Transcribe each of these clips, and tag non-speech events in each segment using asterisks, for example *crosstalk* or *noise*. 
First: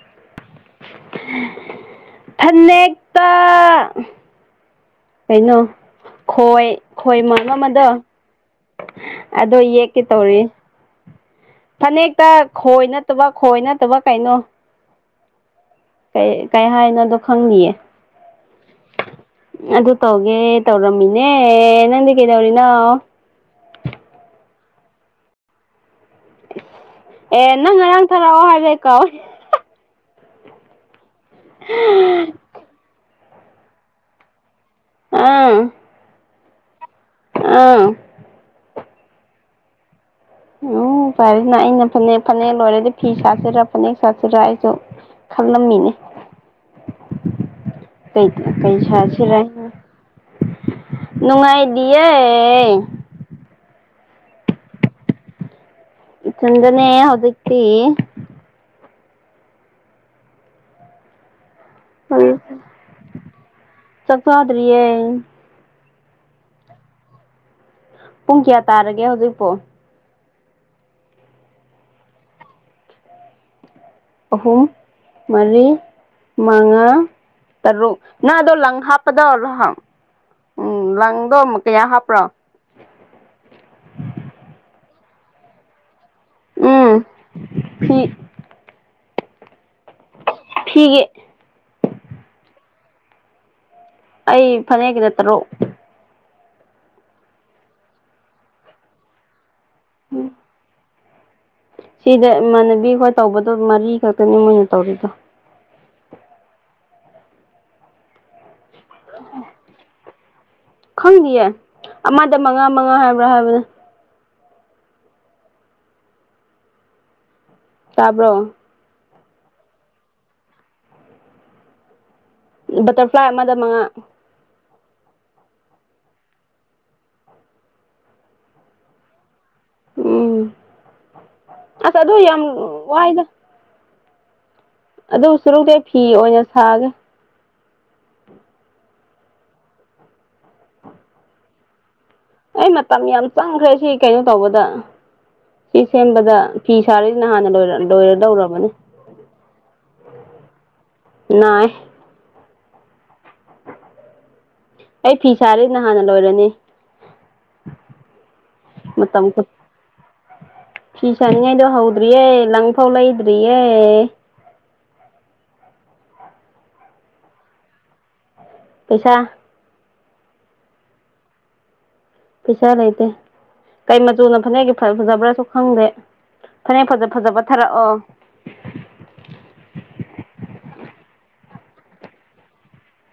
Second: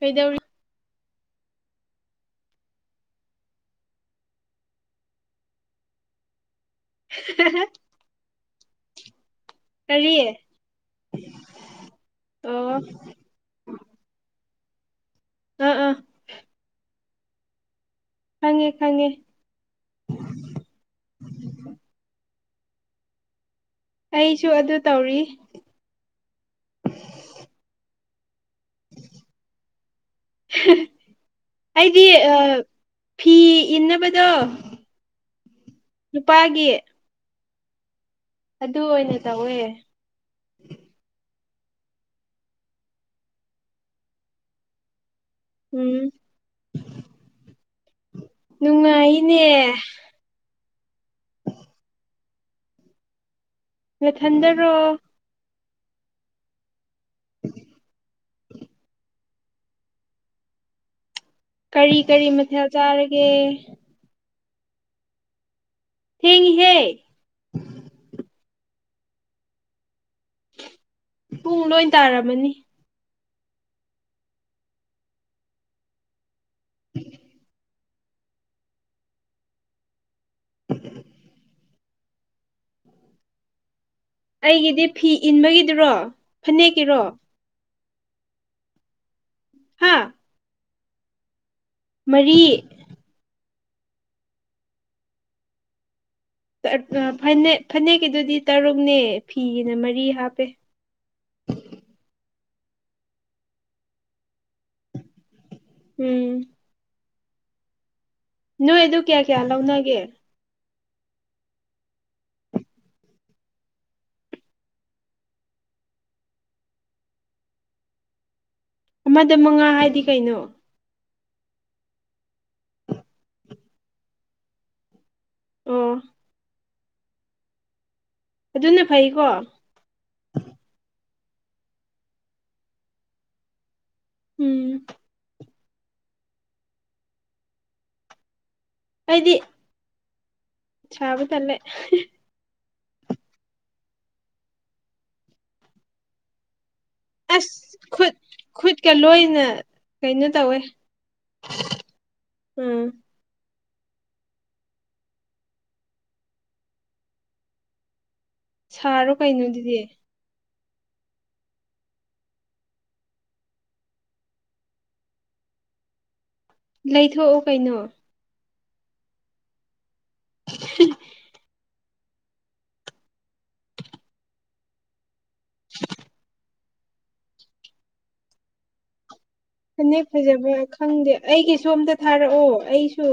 ꯀꯩꯗꯧꯔꯤ ꯐꯅꯦꯛꯇ ꯀꯩꯅꯣ ꯈꯣꯏ ꯈꯣꯏ ꯃꯥꯟꯕ ꯑꯃꯗꯣ ꯑꯗꯣ ꯌꯦꯛꯀꯦ ꯀꯔꯤ ꯇꯧꯔꯤ ꯐꯅꯦꯛꯇ ꯑꯣ ꯈꯣꯏ ꯅꯠꯇꯕ ꯈꯣꯏ ꯅꯠꯇꯕ ꯀꯩꯅꯣ ꯑꯥ ꯑꯥ ꯀꯩ ꯀꯩ ꯍꯥꯏꯅꯣꯗꯣ ꯈꯪꯗꯤꯌꯦ ꯈꯪꯉꯦ ꯈꯪꯉꯦ ꯑꯗꯨ ꯇꯧꯒꯦ ꯇꯧꯔꯝꯃꯤꯅꯦ ꯅꯪꯗꯤ ꯀꯩꯗꯧꯔꯤꯅꯣ ꯑꯩꯁꯨ ꯑꯗꯨ ꯇꯧꯔꯤ ꯑꯦ ꯅꯪ ꯉꯔꯥꯡ ꯊꯥꯔꯛꯑꯣ ꯍꯥꯏꯔ ꯑꯩ ꯀꯣꯥꯎ ꯍꯦ ꯑꯩꯗꯤ ꯑꯥ ꯐꯤ ꯏꯟꯅꯕꯗꯣ ꯑꯥ ꯅꯨꯄꯥꯒꯤ ꯑꯥ ꯑꯗꯨ ꯑꯣꯏꯅ ꯇꯧꯋꯦ ꯎꯝ ꯐꯩꯅ ꯑꯩꯅ ꯐꯅꯦꯛ ꯐꯅꯦꯛ ꯂꯣꯏꯔꯗꯤ ꯐꯤ ꯁꯥꯁꯤꯔꯥ ꯐꯅꯦꯛ ꯁꯥꯁꯤꯔꯥ ꯑꯩꯁꯨ ꯈꯪꯂꯝꯃꯤꯅꯦ ꯎꯝ ꯀꯩ ꯀꯩ ꯁꯥꯁꯤꯔ ꯅꯨꯡꯉꯥꯏꯅꯦ ꯍꯥꯏꯅ ꯅꯨꯡꯉꯥꯏꯗꯤꯌꯦ ꯅꯊꯟꯗꯔꯣ ꯢꯊꯟꯗꯅꯦ ꯍꯧꯖꯤꯛꯇꯤ ꯀꯔꯤ ꯀꯔꯤ ꯍꯧꯖꯤꯛ ꯃꯊꯦꯜ ꯆꯥꯔꯒꯦ ꯆꯥꯛ ꯆꯗ꯭ꯔꯤꯌꯦ ꯊꯦꯡꯉꯤ ꯍꯦ ꯄꯨꯡ ꯀꯌꯥ ꯇꯥꯔꯒꯦ ꯍꯧꯖꯤꯛꯄꯣ ꯄꯨꯡ ꯂꯣꯏ ꯇꯥꯔꯝꯃꯅꯤ ꯑꯍꯨꯝ ꯃꯔꯤ ꯃꯉꯥ ꯇꯔꯨꯛ ꯉꯥꯗꯣ ꯂꯪ ꯍꯥꯞꯄꯗꯣ ꯂꯪ ꯎꯝ ꯂꯪꯗꯣ ꯀꯌꯥ ꯍꯥꯞꯄ꯭ꯔꯣ ꯑꯩꯒꯤꯗꯤ ꯐꯤ ꯏꯟꯕꯒꯤꯗꯨꯔꯣ ꯐꯅꯦꯛꯀꯤꯔꯣ ꯎꯝ ꯐꯤ ꯍꯥ ꯐꯤꯒꯤ ꯃꯔꯤ꯫ ꯑꯩ ꯐꯅꯦꯛꯒꯤꯗ ꯇꯔꯨꯛ꯫ ꯐꯅꯦꯛ ꯐꯅꯦꯛꯀꯤꯗꯨꯗꯤ ꯇꯔꯨꯛꯅꯦ ꯐꯤꯒꯤꯅ ꯃꯔꯤ ꯍꯥꯞꯄꯦ꯫ ꯁꯤꯗ ꯏꯃꯥꯟꯅꯕꯤꯈꯣꯏ ꯇꯧꯕꯗꯣ ꯃꯔꯤ ꯈꯛꯇꯅꯤ ꯃꯣꯏꯅ ꯇꯧꯔꯤꯗꯣ꯫ ꯎꯝ꯫ ꯅꯣꯏ ꯑꯗꯨ ꯀꯌꯥ ꯀꯌꯥ ꯂꯧꯅꯒꯦ꯫ ꯈꯪꯗꯤꯌꯦ ꯑꯃꯗ ꯃꯉꯥ ꯃꯉꯥ ꯍꯥꯏꯕ꯭ꯔꯥ ꯍꯥꯏꯕꯅꯦ꯫ ꯇꯥꯕ꯭ꯔꯣ? ꯑꯃꯗ ꯃꯉꯥ ꯍꯥꯏꯗꯤ ꯀꯩꯅꯣ? ꯕꯇꯔꯐ꯭ꯂꯥꯏ ꯑꯃꯗ ꯃꯉꯥ꯫ ꯑꯣ꯫ ꯑꯗꯨꯅ ꯐꯩꯀꯣ? ꯎꯝ ꯑꯁ ꯑꯗꯨ ꯌꯥꯝ ꯋꯥꯏꯗ꯫ ꯎꯝ꯫ ꯑꯗꯨ ꯁꯨꯔꯨꯗꯤ ꯑꯩ ꯐꯤ ꯑꯣꯏꯅ ꯁꯥꯒꯦ꯫ ꯑꯩꯗꯤ, ꯁꯥꯕ ꯇꯜꯂꯦ꯫ ꯑꯩ ꯃꯇꯝ ꯌꯥꯝ ꯆꯪꯈ꯭ꯔꯦ ꯁꯤ ꯀꯩꯅꯣ ꯇꯧꯕꯗ ꯁꯤ ꯁꯦꯝꯕꯗ꯫ ꯐꯤ ꯁꯥꯔꯗꯤ ꯅꯍꯥꯟꯅ ꯑꯁ ꯈꯨꯠ ꯂꯣꯏꯔꯗꯧꯔꯕꯅꯤ꯫ ꯈꯨꯠꯀ ꯂꯣꯏꯅ ꯀꯩꯅꯣ ꯇꯧꯋꯦ ꯅꯥꯏ꯫ ꯎꯝ꯫ ꯑꯩ ꯐꯤ ꯁꯥꯔꯗꯤ ꯅꯍꯥꯟꯅ ꯂꯣꯏꯔꯅꯤ꯫ ꯁꯥꯔꯣ ꯃꯇꯝ ꯀꯩꯅꯣ ꯑꯗꯨꯗꯤ꯫ ꯐꯤ ꯁꯥꯅꯤꯡꯉꯥꯏꯗꯣ ꯍꯧꯗ꯭ꯔꯤꯌꯦ, ꯂꯪꯐꯥꯎ ꯂꯩꯗ꯭ꯔꯤꯌꯦ꯫ ꯂꯩꯊꯣꯛꯎ ꯀꯩꯅꯣ꯫ ꯄꯩꯁꯥ꯫ *unintelligible* ꯄꯩꯁꯥ ꯂꯩꯇꯦ ꯀꯩ ꯃꯆꯨꯅ ꯐꯅꯦꯛꯒꯤ ꯐꯖꯕ꯭ꯔꯥꯁꯨ ꯈꯪꯗꯦ꯫ ꯐꯅꯦꯛ ꯐꯖ ꯐꯖꯕ ꯊꯥꯔꯛꯑꯣ꯫ ꯐꯅꯦꯛ ꯐꯖꯕ ꯈꯪꯗꯦ ꯑꯩꯒꯤꯁꯨ ꯑꯃꯇ ꯊꯥꯔꯛꯑꯣ ꯑꯩꯁꯨ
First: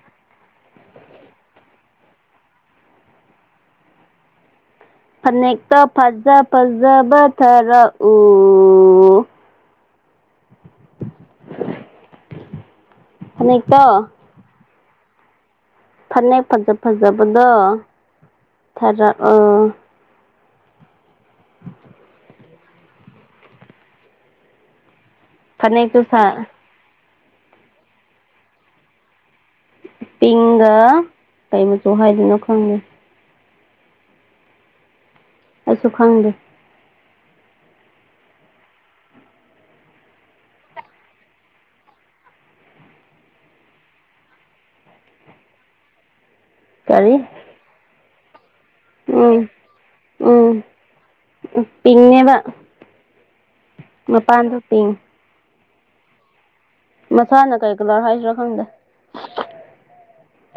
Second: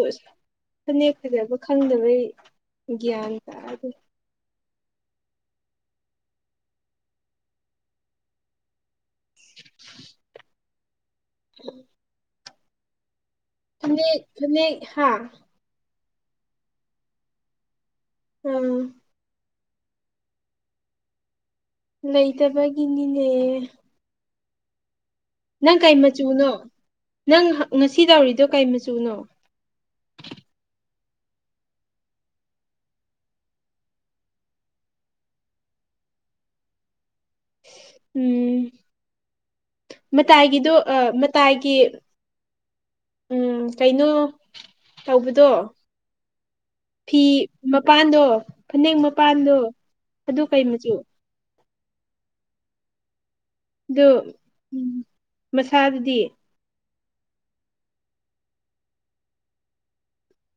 ꯐꯅꯦꯛ ꯐꯖꯕ ꯈꯪꯗꯕꯩ ꯒ꯭ꯌꯥꯟ ꯇꯥꯗꯦ꯫ ꯐꯅꯦꯛꯇꯣ ꯐꯖ ꯐꯖꯕ ꯊꯥꯔꯛꯎ꯫ ꯎꯝ꯫ ꯐꯅꯦꯛꯇꯣ ꯐꯅꯦꯛ ꯐꯅꯦꯛ ꯍꯥꯥ, ꯐꯅꯦꯛ ꯐꯖ ꯐꯖꯕꯗꯣ ꯎꯝ ꯊꯔꯛꯑꯣ꯫ ꯂꯩꯇꯕꯒꯤꯅꯤꯅꯦ꯫ ꯅꯪ ꯀꯩ ꯐꯅꯦꯛꯇꯨ ꯁꯥ ꯃꯆꯨꯅꯣ, ꯅꯪ ꯉꯁꯤ ꯇꯧꯔꯤꯗꯣ ꯀꯩ ꯃꯆꯨꯅꯣ? ꯄꯤꯡꯒ ꯀꯩ ꯃꯆꯨ ꯍꯥꯏꯗꯣꯏꯅꯣ ꯈꯪꯗꯦ꯫ ꯑꯩꯁꯨ ꯈꯪꯗꯦ꯫ ꯎꯝ꯫ ꯃꯇꯥꯏꯒꯤꯗꯣ ꯑ ꯃꯇꯥꯏꯒꯤ, ꯎꯝ ꯀꯩꯅꯣ ꯇꯧꯕꯗꯣ, ꯀꯔꯤ ꯐꯤ ꯃꯄꯥꯟꯗꯣ, ꯐꯅꯦꯛ ꯎꯝ ꯃꯄꯥꯟꯗꯣ ꯑꯗꯨ ꯎꯝ ꯀꯩ ꯃꯆꯨ? ꯄꯤꯡꯅꯦꯕ꯫ ꯗꯨ ꯃꯄꯥꯟꯗꯣ ꯄꯤꯡ ꯃꯁꯥꯗꯗꯤ ꯃꯁꯥꯅ ꯀꯩ ꯀꯂꯔ ꯍꯥꯏꯁꯤꯔꯥ ꯈꯪꯗꯦ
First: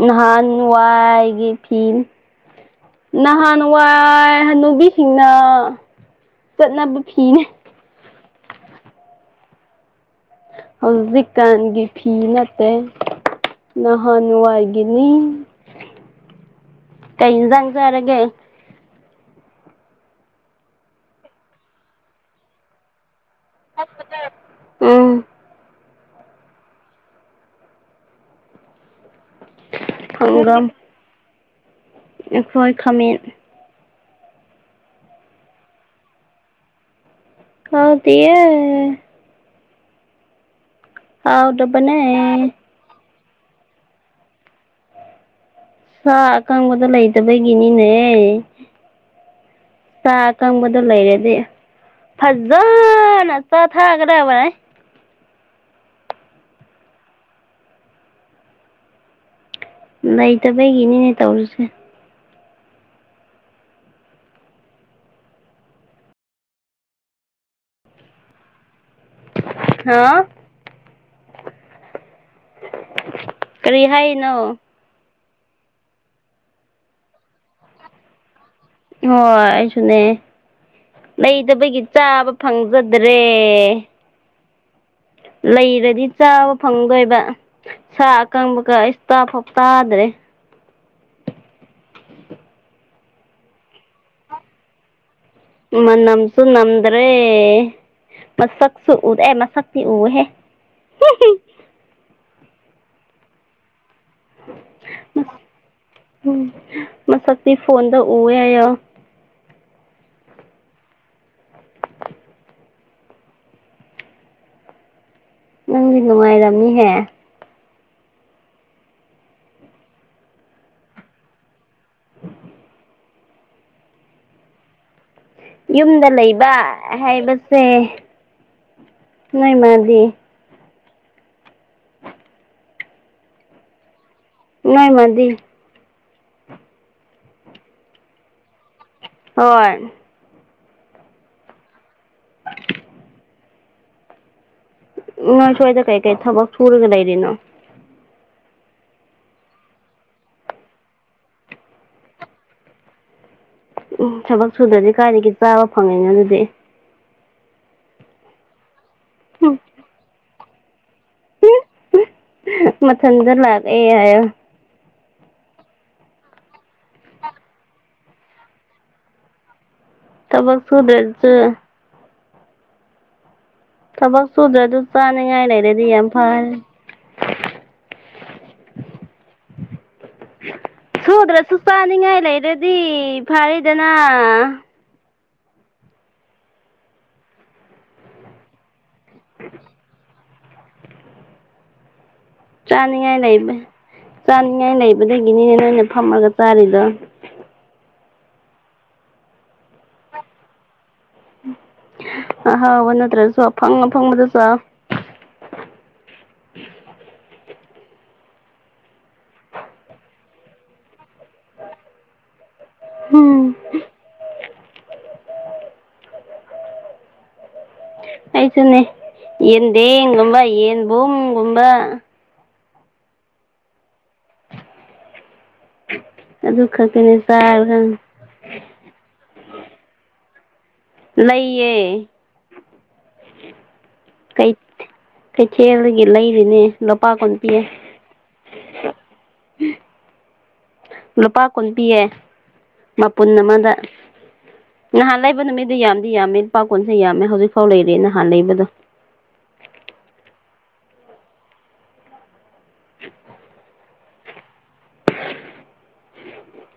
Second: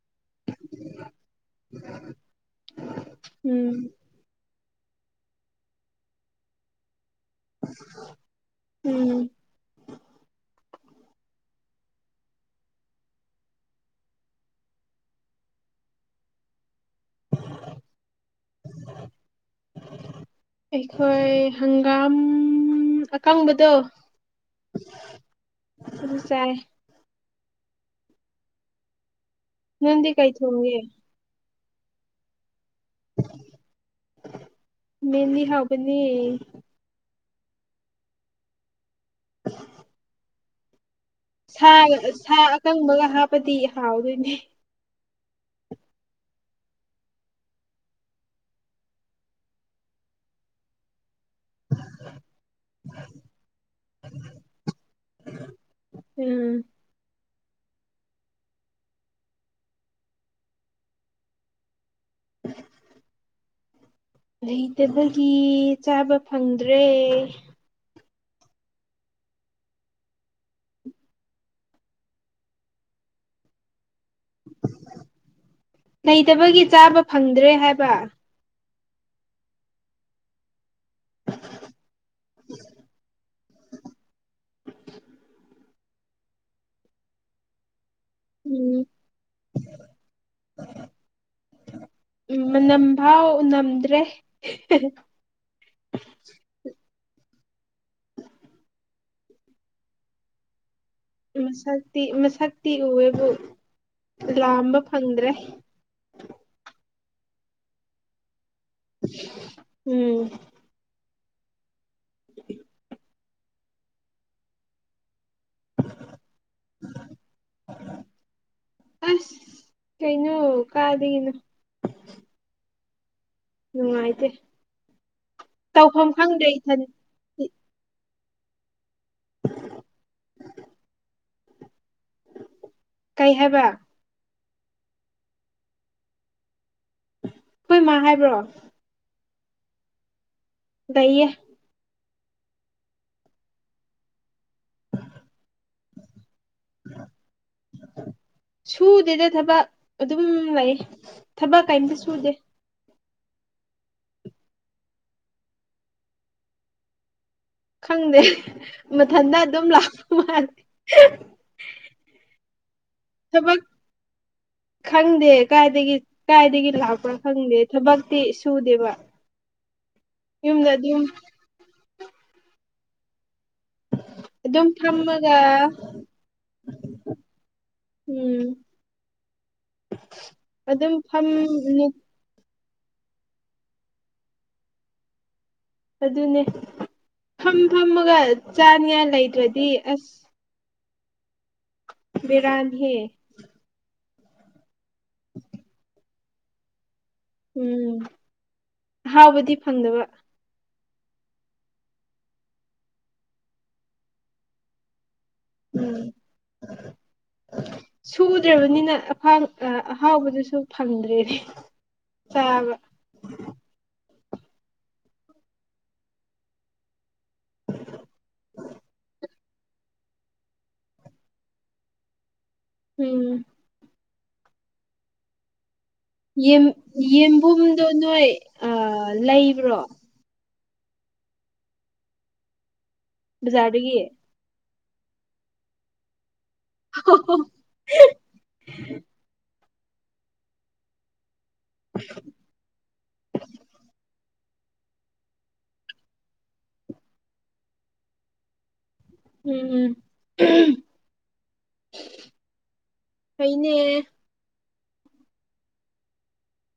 ꯅꯍꯥꯟ ꯋꯥꯢꯒꯤ ꯐꯤ ꯎꯝ ꯅꯍꯥꯟꯋꯥꯏ ꯍꯟꯅꯨꯕꯤꯁꯤꯡꯅ ꯆꯠꯅꯕ ꯐꯤꯅꯦ ꯎꯝ ꯍꯧꯖꯤꯛꯀꯥꯟꯒꯤ ꯐꯤ ꯅꯠꯇꯦ ꯅꯍꯥꯟ ꯋꯥꯏꯒꯤꯅꯤ ꯀꯩ ꯏꯟꯖꯥꯡ ꯆꯥꯔꯒꯦ ꯑꯩꯈꯣꯏ ꯍꯪꯒꯥꯝ ꯀꯪꯕꯗꯣ ꯎꯝ ꯑꯗꯨ ꯆꯥꯏ ꯅꯪꯗꯤ ꯀꯩ ꯊꯣꯡꯒꯦ ꯑꯈꯣꯏ ꯈꯥꯃꯦꯟ ꯃꯦꯟꯂꯤ ꯍꯥꯎꯕꯅꯦ ꯍꯥꯎꯇꯤꯌꯦ *unintelligible* ꯁꯥ ꯍꯥꯎꯇꯕꯅꯦ ꯁꯥ ꯑꯀꯪꯕꯒ ꯍꯥꯞꯄꯗꯤ ꯍꯥꯎꯗꯣꯏꯅꯦ ꯁꯥ ꯑꯀꯪꯕꯗꯣ ꯂꯩꯇꯕꯒꯤꯅꯤꯅꯦ ꯁꯥ ꯑꯀꯪꯕꯗꯣ ꯂꯩꯔꯗꯤ ꯐꯖꯅ ꯆꯥꯊꯒꯗꯕꯅꯦ ꯎꯝ ꯂꯩꯇꯕꯒꯤꯅꯤꯅꯦ ꯇꯧꯔꯤꯁꯦ *inaudible* ꯂꯩꯇꯕꯒꯤ ꯆꯥꯕ ꯐꯪꯗ꯭ꯔꯦ ꯈꯔ ꯀꯔꯤ ꯍꯥꯏꯔꯤꯅꯣ ꯂꯩꯇꯕꯒꯤ ꯆꯥꯕ ꯐꯪꯗ꯭ꯔꯦ ꯍꯥꯏꯕ ꯍꯣꯏ ꯑꯩꯁꯨꯅꯦ ꯂꯩꯇꯕꯒꯤ ꯆꯥꯕ ꯐꯪꯖꯗ꯭ꯔꯦ *inaudible* ꯂꯩꯔꯗꯤ ꯆꯥꯕ ꯐꯪꯗꯣꯏꯕ ꯁꯥ ꯑꯀꯪꯕꯒ ꯑꯩꯁ ꯇꯥꯐꯥꯎ ꯇꯥꯗ꯭ꯔꯦ ꯏꯝ ꯃꯅꯝ ꯐꯥꯎ ꯅꯝꯗ꯭ꯔꯦ ꯃꯅꯝꯁꯨꯨ ꯅꯝꯗ꯭ꯔꯦ ꯃꯁꯛꯁꯨꯨ ꯎꯔꯦ ꯃꯁꯛꯇꯤ ꯎꯌꯦꯍꯦ ꯃꯁꯛꯇꯤ ꯃꯁꯛꯇꯤ ꯎꯌꯦꯕꯨ ꯂꯥꯝꯕ ꯐꯪꯗ꯭ꯔꯦ ꯎꯝ ꯃꯁꯛꯇꯤ ꯐꯣꯟꯗ ꯎꯋꯦ ꯍꯥꯏꯌꯣ ꯎꯝ *inaudible* ꯅꯪꯗꯤ ꯅꯨꯡꯉꯥꯏꯔꯝꯅꯤꯍꯦ ꯑꯁ ꯀꯩꯩꯅꯣ ꯀꯥꯏꯗꯒꯤꯅꯣ *inaudible* ꯅꯨꯉꯥꯏꯇꯦ ꯌꯨꯝꯗ ꯂꯩꯕ ꯏꯊꯟ ꯍꯥꯏꯕꯁꯦ ꯅꯣꯏ ꯃꯥꯗꯤ ꯀꯩ ꯍꯥꯏꯕ ꯅꯣꯏ ꯃꯥꯗꯤ ꯈꯣꯏ ꯃꯥ ꯍꯥꯏꯕ꯭ꯔꯣ ꯍꯣꯏ ꯂꯩꯌꯦ ꯅꯣꯏ ꯁ꯭ꯋꯥꯏꯗ ꯀꯩꯀꯩ ꯊꯕꯛ ꯁꯨꯔꯒ ꯂꯩꯔꯤꯅꯣ ꯁꯨꯗꯦꯗ ꯊꯕꯛ ꯑꯗꯨꯝ ꯂꯩ ꯊꯕꯛ ꯀꯩꯝꯇ ꯁꯨꯗꯦ ꯎꯝ ꯊꯕꯛ ꯁꯨꯗ꯭ꯔꯗꯤ ꯀꯥꯏꯗꯒꯤ ꯆꯥꯕ ꯐꯪꯉꯤꯅꯣ ꯑꯗꯨꯗꯤ ꯈꯪꯗꯦ ꯃꯊꯟꯇ ꯑꯗꯨꯝ ꯂꯥꯛꯄ ꯃꯥꯂꯦ ꯃꯊꯟꯗ ꯊꯕꯛ ꯂꯥꯛ ꯑꯦ ꯍꯥꯏꯌꯣ ꯈꯪꯗꯦ ꯀꯥꯏꯗꯒꯤ ꯀꯥꯏꯗꯒꯤ ꯂꯥꯛꯄ꯭ꯔꯥ ꯈꯪꯗꯦ ꯊꯕꯛꯇꯤ ꯁꯨꯗꯦꯕ ꯊꯕꯛ ꯌꯨꯝꯗ ꯑꯗꯨꯝ ꯁꯨꯗ꯭ꯔꯥꯖꯨ ꯊꯕꯛ ꯑꯗꯨꯝ ꯁꯨꯗ꯭ꯔꯗꯨ ꯐꯝꯃꯒ ꯆꯥꯅꯤꯡꯉꯥꯏ ꯂꯩꯔꯗꯤ ꯌꯥꯝ ꯐꯔꯦ ꯎꯝ ꯑꯗꯨꯝ ꯐꯝ ꯁꯨꯗ꯭ꯔꯁꯨ ꯆꯥꯅꯤꯡꯉꯥꯏ ꯂꯩꯔꯗꯤ ꯐꯔꯦꯗꯅ ꯑꯗꯨꯅꯦ ꯐꯝ ꯐꯝꯃꯒ ꯆꯥꯅꯤꯉꯥꯏ ꯂꯩꯇ꯭ꯔꯗꯤ ꯑꯁ ꯕꯦꯔꯥꯅꯤꯍꯦ ꯆꯥꯅꯤꯡꯉꯥꯏ ꯂꯩꯕ ꯆꯥꯅꯤꯡꯉꯥꯏ ꯂꯩꯕꯗꯒꯤꯅꯤꯅꯦ ꯅꯣꯏꯅ ꯐꯝꯃꯒ ꯆꯥꯔꯤꯗꯣ ꯎꯝ ꯑꯍꯥꯎꯕꯗꯤ ꯐꯪꯗꯕ ꯎꯝ ꯑꯍꯥꯎꯕ ꯅꯠꯇ꯭ꯔꯁꯨ ꯑꯐꯪ ꯑꯐꯪꯕꯗꯨ ꯆꯥꯎ ꯎꯝ ꯁꯨꯗ꯭ꯔꯕꯅꯤꯅ ꯑꯐꯪ ꯑꯍꯥꯎꯕꯗꯨꯁꯨ ꯐꯪꯗ꯭ꯔꯦꯅꯦ ꯆꯥꯕ ꯍꯨꯝ ꯁꯤꯟꯅꯦ ꯌꯦꯟꯗꯤꯝ ꯒꯨꯝꯕ ꯌꯦꯟꯕꯨꯡꯒꯨꯝꯕ ꯎꯝ ꯑꯗꯨ ꯌꯦꯝ ꯈꯛꯇꯅꯦ ꯆꯥꯔꯒ ꯌꯦꯟꯕꯨꯝꯗꯣ ꯅꯣꯏ ꯑ ꯂꯩꯕ꯭ꯔꯣ ꯂꯩꯌꯦ ꯕꯖꯥꯔ ꯗꯒꯤ ꯀꯩ ꯀꯩꯊꯦꯜꯗꯒꯤ ꯂꯩꯔꯤꯅꯤ ꯂꯨꯄꯥ ꯀꯨꯟ ꯄꯤ ꯂꯨꯄꯥ ꯀꯨꯟ ꯄꯤꯌꯦ ꯃꯄꯨꯟ ꯑꯃꯗ ꯅꯍꯥꯟ ꯂꯩꯕ ꯅꯨꯃꯤꯠꯗ ꯌꯥꯝꯗꯤ ꯌꯥꯝꯃꯦ ꯂꯨꯄꯥ ꯀꯨꯟꯁꯦ ꯌꯥꯝꯃꯦ ꯍꯧꯖꯤꯛꯐꯥꯎ ꯂꯩꯔꯤ ꯅꯍꯥꯟ ꯂꯩꯕꯗꯣ ꯎꯝ ꯎꯝ ꯐꯩꯅꯦ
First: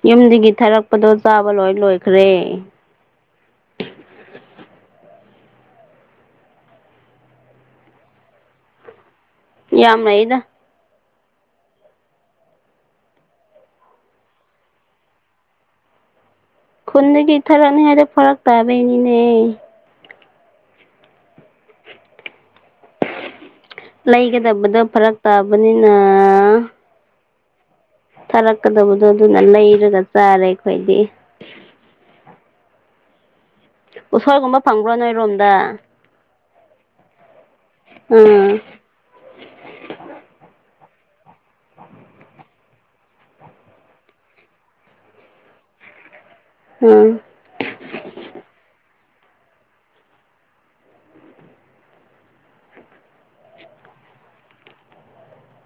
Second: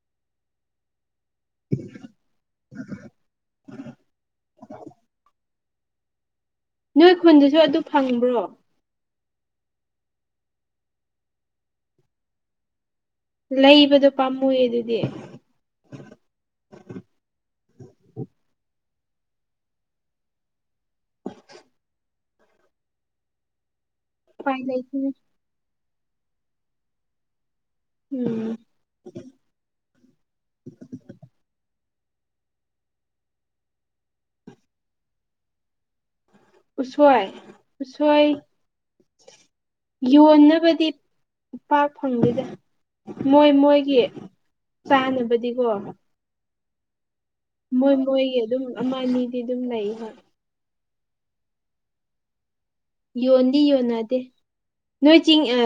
ꯌꯨꯝꯗꯒꯤ ꯊꯥꯔꯛꯄꯗꯣ ꯆꯥꯕ ꯂꯣꯏ ꯂꯣꯏꯈ꯭ꯔꯦ ꯅꯣꯏ ꯈꯨꯟꯗꯁꯨ ꯑꯗꯨ ꯐꯪꯕ꯭ꯔꯣ ꯌꯥꯝ ꯂꯩꯗꯥ ꯂꯩꯕꯗꯣ ꯄꯥꯝꯃꯨꯌꯦ ꯑꯗꯨꯗꯤ ꯈꯨꯟꯗꯒꯤ ꯊꯥꯔꯛꯅꯤꯉꯥꯏꯗꯣ ꯐꯔꯛ ꯇꯥꯕꯩꯅꯤꯅꯦ ꯎꯄꯥꯏ ꯂꯩꯒꯗꯕꯗꯣ ꯂꯩꯇꯦ ꯐꯔꯛ ꯇꯥꯕꯅꯤꯅ ꯎꯝ ꯊꯥꯔꯛꯀꯗꯕꯗꯣ ꯑꯗꯨꯅ ꯂꯩꯔꯒ ꯆꯥꯔꯦ ꯑꯩꯈꯣꯏꯗꯤ ꯎꯁꯣꯏ ꯒꯨꯝꯕ ꯐꯪꯕ꯭ꯔꯣ ꯅꯣꯏꯔꯣꯝꯗ ꯎꯁꯣꯏ ꯎꯁꯣꯏ ꯎꯝ ꯌꯣꯟꯅꯕꯗꯤ ꯄꯥꯛ ꯐꯪꯗꯦꯗ ꯃꯣꯏ ꯃꯣꯏꯒꯤ ꯆꯥꯅꯕꯗꯤꯀꯣ ꯎꯝ ꯃꯣꯏ ꯃꯣꯏꯒꯤ ꯑꯗꯨꯝ ꯑꯃ ꯑꯅꯤꯗꯤ ꯑꯗꯨꯝ ꯂꯩ ꯍꯣꯏ ꯌꯣꯟꯗꯤ ꯌꯣꯟꯅꯗꯦ ꯅꯣꯏ ꯆꯤꯡ ꯑ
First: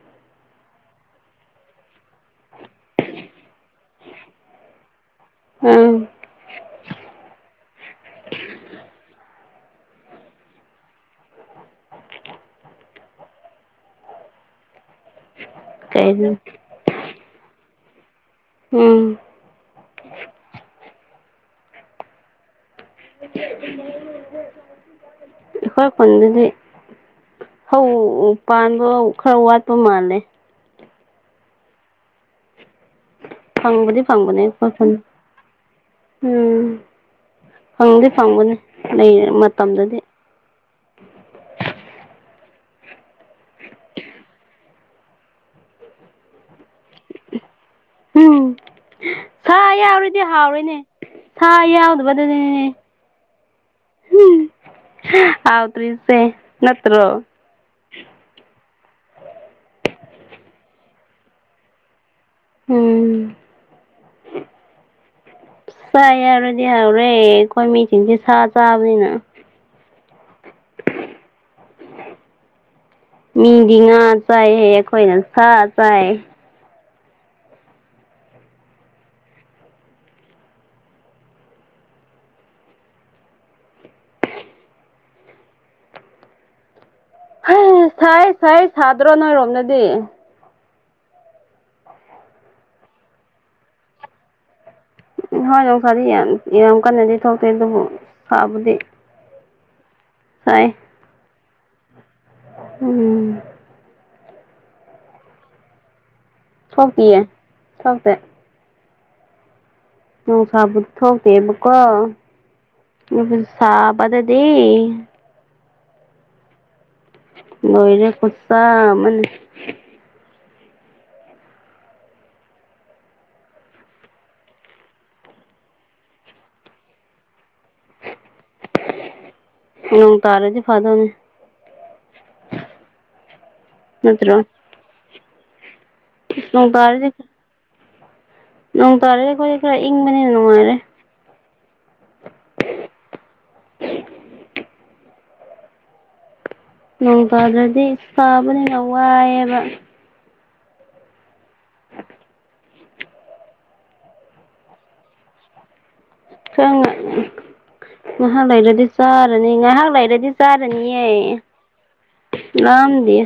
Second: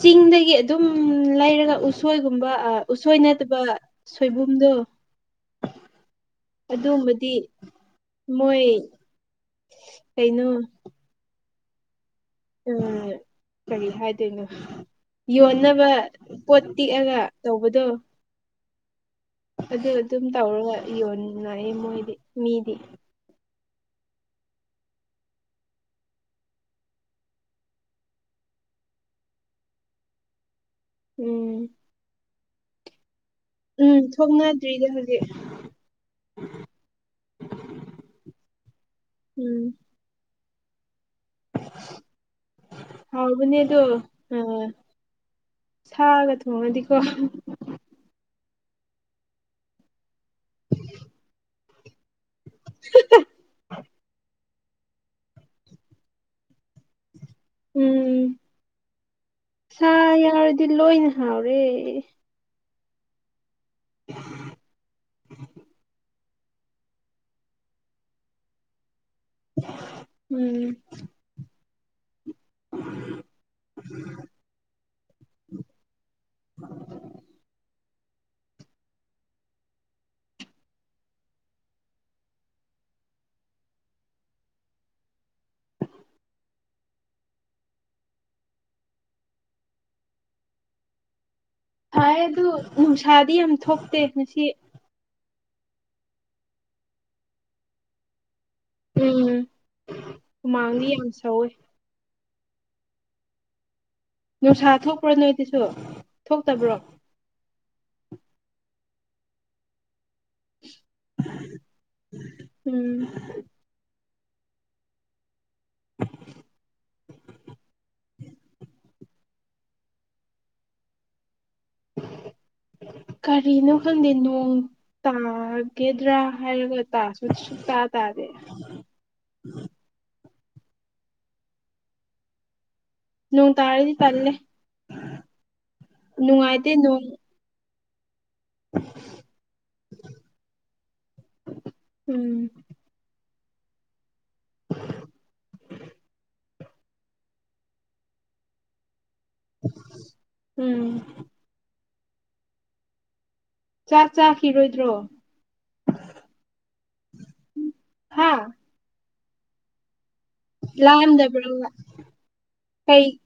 ꯆꯤꯡꯗꯒꯤ ꯑꯗꯨꯝ ꯂꯩꯔꯒ ꯎꯁꯣꯏꯒꯨꯝꯕ ꯑ ꯎꯁꯣꯏ ꯅꯠꯇꯕ ꯁꯣꯏꯕꯨꯝꯗꯣ ꯎꯝ ꯑꯗꯨꯝꯕꯗꯤ ꯃꯣꯏ ꯀꯩꯅꯣ? ꯎꯝ ꯀꯔꯤ ꯍꯥꯏꯗꯣꯏꯅꯣ ꯌꯣꯟꯅꯕ ꯀꯩꯅꯣ ꯄꯣꯠ ꯇꯤꯛꯑꯒ ꯇꯧꯕꯗꯣ ꯑꯥ ꯑꯗꯨ ꯑꯗꯨꯝ ꯇꯧꯔꯒ ꯌꯣꯟꯅꯥꯏꯑꯦ ꯃꯣꯏꯗꯤ ꯃꯤꯗꯤ *unintelligible* ꯑꯈꯣꯏ ꯈꯨꯟꯗꯗꯤ ꯍꯧ ꯄꯥꯟꯕ ꯈꯔ ꯋꯥꯠꯄ ꯃꯥꯂꯦ꯫ ꯎꯝ ꯎꯝ ꯐꯪꯕꯗꯤ ꯐꯪꯕꯅꯦ ꯈꯣꯏ ꯊꯣꯛꯅꯗ꯭ꯔꯤꯗ ꯈꯨꯟ ꯍꯧꯖꯤꯛ ꯎꯝ ꯐꯪꯗꯤ ꯐꯪꯕꯅꯤ ꯂꯩ ꯎꯝ ꯃꯇꯝꯗꯗꯤ ꯍꯥꯎꯕꯅꯤ ꯑꯗꯨ ꯑ ꯁꯥꯒ ꯊꯣꯡꯔꯗꯤꯀꯣ ꯎꯝ ꯁꯥ ꯌꯥꯎꯔꯗꯤ ꯍꯥꯎꯔꯦꯅꯦ ꯁꯥ ꯌꯥꯎꯗꯕꯗꯨꯗꯅꯤꯅꯦ *unintelligible* ꯍꯥꯎꯇ꯭ꯔꯤꯁꯦ ꯅꯠꯇ꯭ꯔꯣ ꯎꯝ ꯁꯥ ꯌꯥꯎꯔꯗꯤ ꯂꯣꯏꯅ ꯍꯥꯎꯔꯦ꯫ ꯎꯝ ꯁꯥ ꯌꯥꯎꯔ ꯗꯤ ꯍꯥꯎꯔꯦ ꯑꯩꯈꯣꯏ ꯃꯤꯁꯤꯡꯁꯦ ꯁꯥ ꯆꯥꯕꯅꯤꯅ ꯎꯝ ꯃꯤꯗꯤ ꯉꯥ ꯆꯥꯏ ꯍꯥꯏꯌꯦ ꯑꯩꯈꯣꯏꯅ ꯁꯥ ꯆꯥꯏ꯫ ꯍꯩ ꯁꯥꯏꯌꯦ ꯁꯥꯏꯌꯦ ꯁꯥꯗ꯭ꯔꯣ ꯅꯣꯏ ꯔꯣꯝꯗꯗꯤ? ꯁꯥꯏ ꯑꯗꯨ ꯅꯨꯡꯁꯥꯗꯤ ꯌꯥꯝ ꯊꯣꯛꯇꯦ ꯉꯁꯤ꯫ ꯎꯝ ꯍꯣꯏ ꯅꯨꯡꯁꯥꯗꯤ ꯌꯥꯝ ꯌꯥꯝ ꯀꯟꯅꯗꯤ ꯊꯣꯛꯇꯦ ꯑꯗꯨꯕꯨ ꯁꯥꯕꯗꯤ ꯎꯝ ꯍꯨꯃꯥꯡꯗꯤ ꯌꯥꯝ ꯁꯧꯋꯦ꯫ ꯎꯝ ꯅꯨꯡꯁꯥ ꯊꯣꯛꯄ꯭ꯔꯣ ꯅꯣꯏꯗꯁꯨ? ꯊꯣꯛꯇꯕ꯭ꯔꯣ ꯊꯣꯛꯇꯤꯌꯦ ꯊꯣꯛꯇꯦ ꯅꯨꯡꯁꯥꯕꯨ ꯊꯣꯛꯇꯦꯕꯀꯣ ꯎꯝ ꯗꯨꯕꯨ ꯁꯥꯕꯗꯗꯤ ꯂꯣꯏꯔꯦ ꯈꯨꯁꯥ ꯑꯃꯅꯤ *unintelligible* ꯀꯔꯤꯅꯣ ꯈꯪꯗꯦ ꯅꯣꯡ ꯇꯥꯒꯦꯗ꯭ꯔꯥ ꯍꯥꯏꯔꯒ ꯇꯥꯁꯨ ꯁꯨꯛꯇꯥ ꯇꯥꯗꯦ꯫ ꯅꯣꯡ ꯇꯥꯔꯗꯤ ꯐꯗꯧꯅꯦ꯫ ꯅꯣꯡ ꯇꯥꯔꯗꯤ ꯇꯜꯂꯦ ꯅꯨꯡꯉꯥꯏꯇꯦ ꯅꯣꯡ ꯅꯣꯡ ꯇꯥꯔꯗꯤ ꯑꯩꯈꯣꯏꯗꯤ ꯈꯔ ꯏꯪꯕꯅꯤꯅ ꯅꯨꯡꯉꯥꯏꯔꯦ꯫ ꯎꯝ ꯅꯣꯡ ꯇꯥꯗ꯭ꯔꯗꯤ ꯁꯥꯕꯅꯤꯅ ꯋꯥꯏꯑꯦꯕ꯫ ꯎꯝ ꯆꯥꯛ ꯆꯥꯈꯤꯔꯣꯏꯗ꯭ꯔꯣ? ꯈꯪ ꯉ ꯍꯥ ꯉꯥꯍꯥꯛ ꯂꯩꯔꯗꯤ ꯆꯥꯔꯅꯤ ꯉꯥꯏꯍꯥꯛ ꯂꯩꯔꯗꯤ ꯆꯔꯅꯤꯌꯦ ꯂꯥꯝꯗꯕ꯭ꯔꯣ ꯀꯩ ꯂꯥꯝꯗꯦ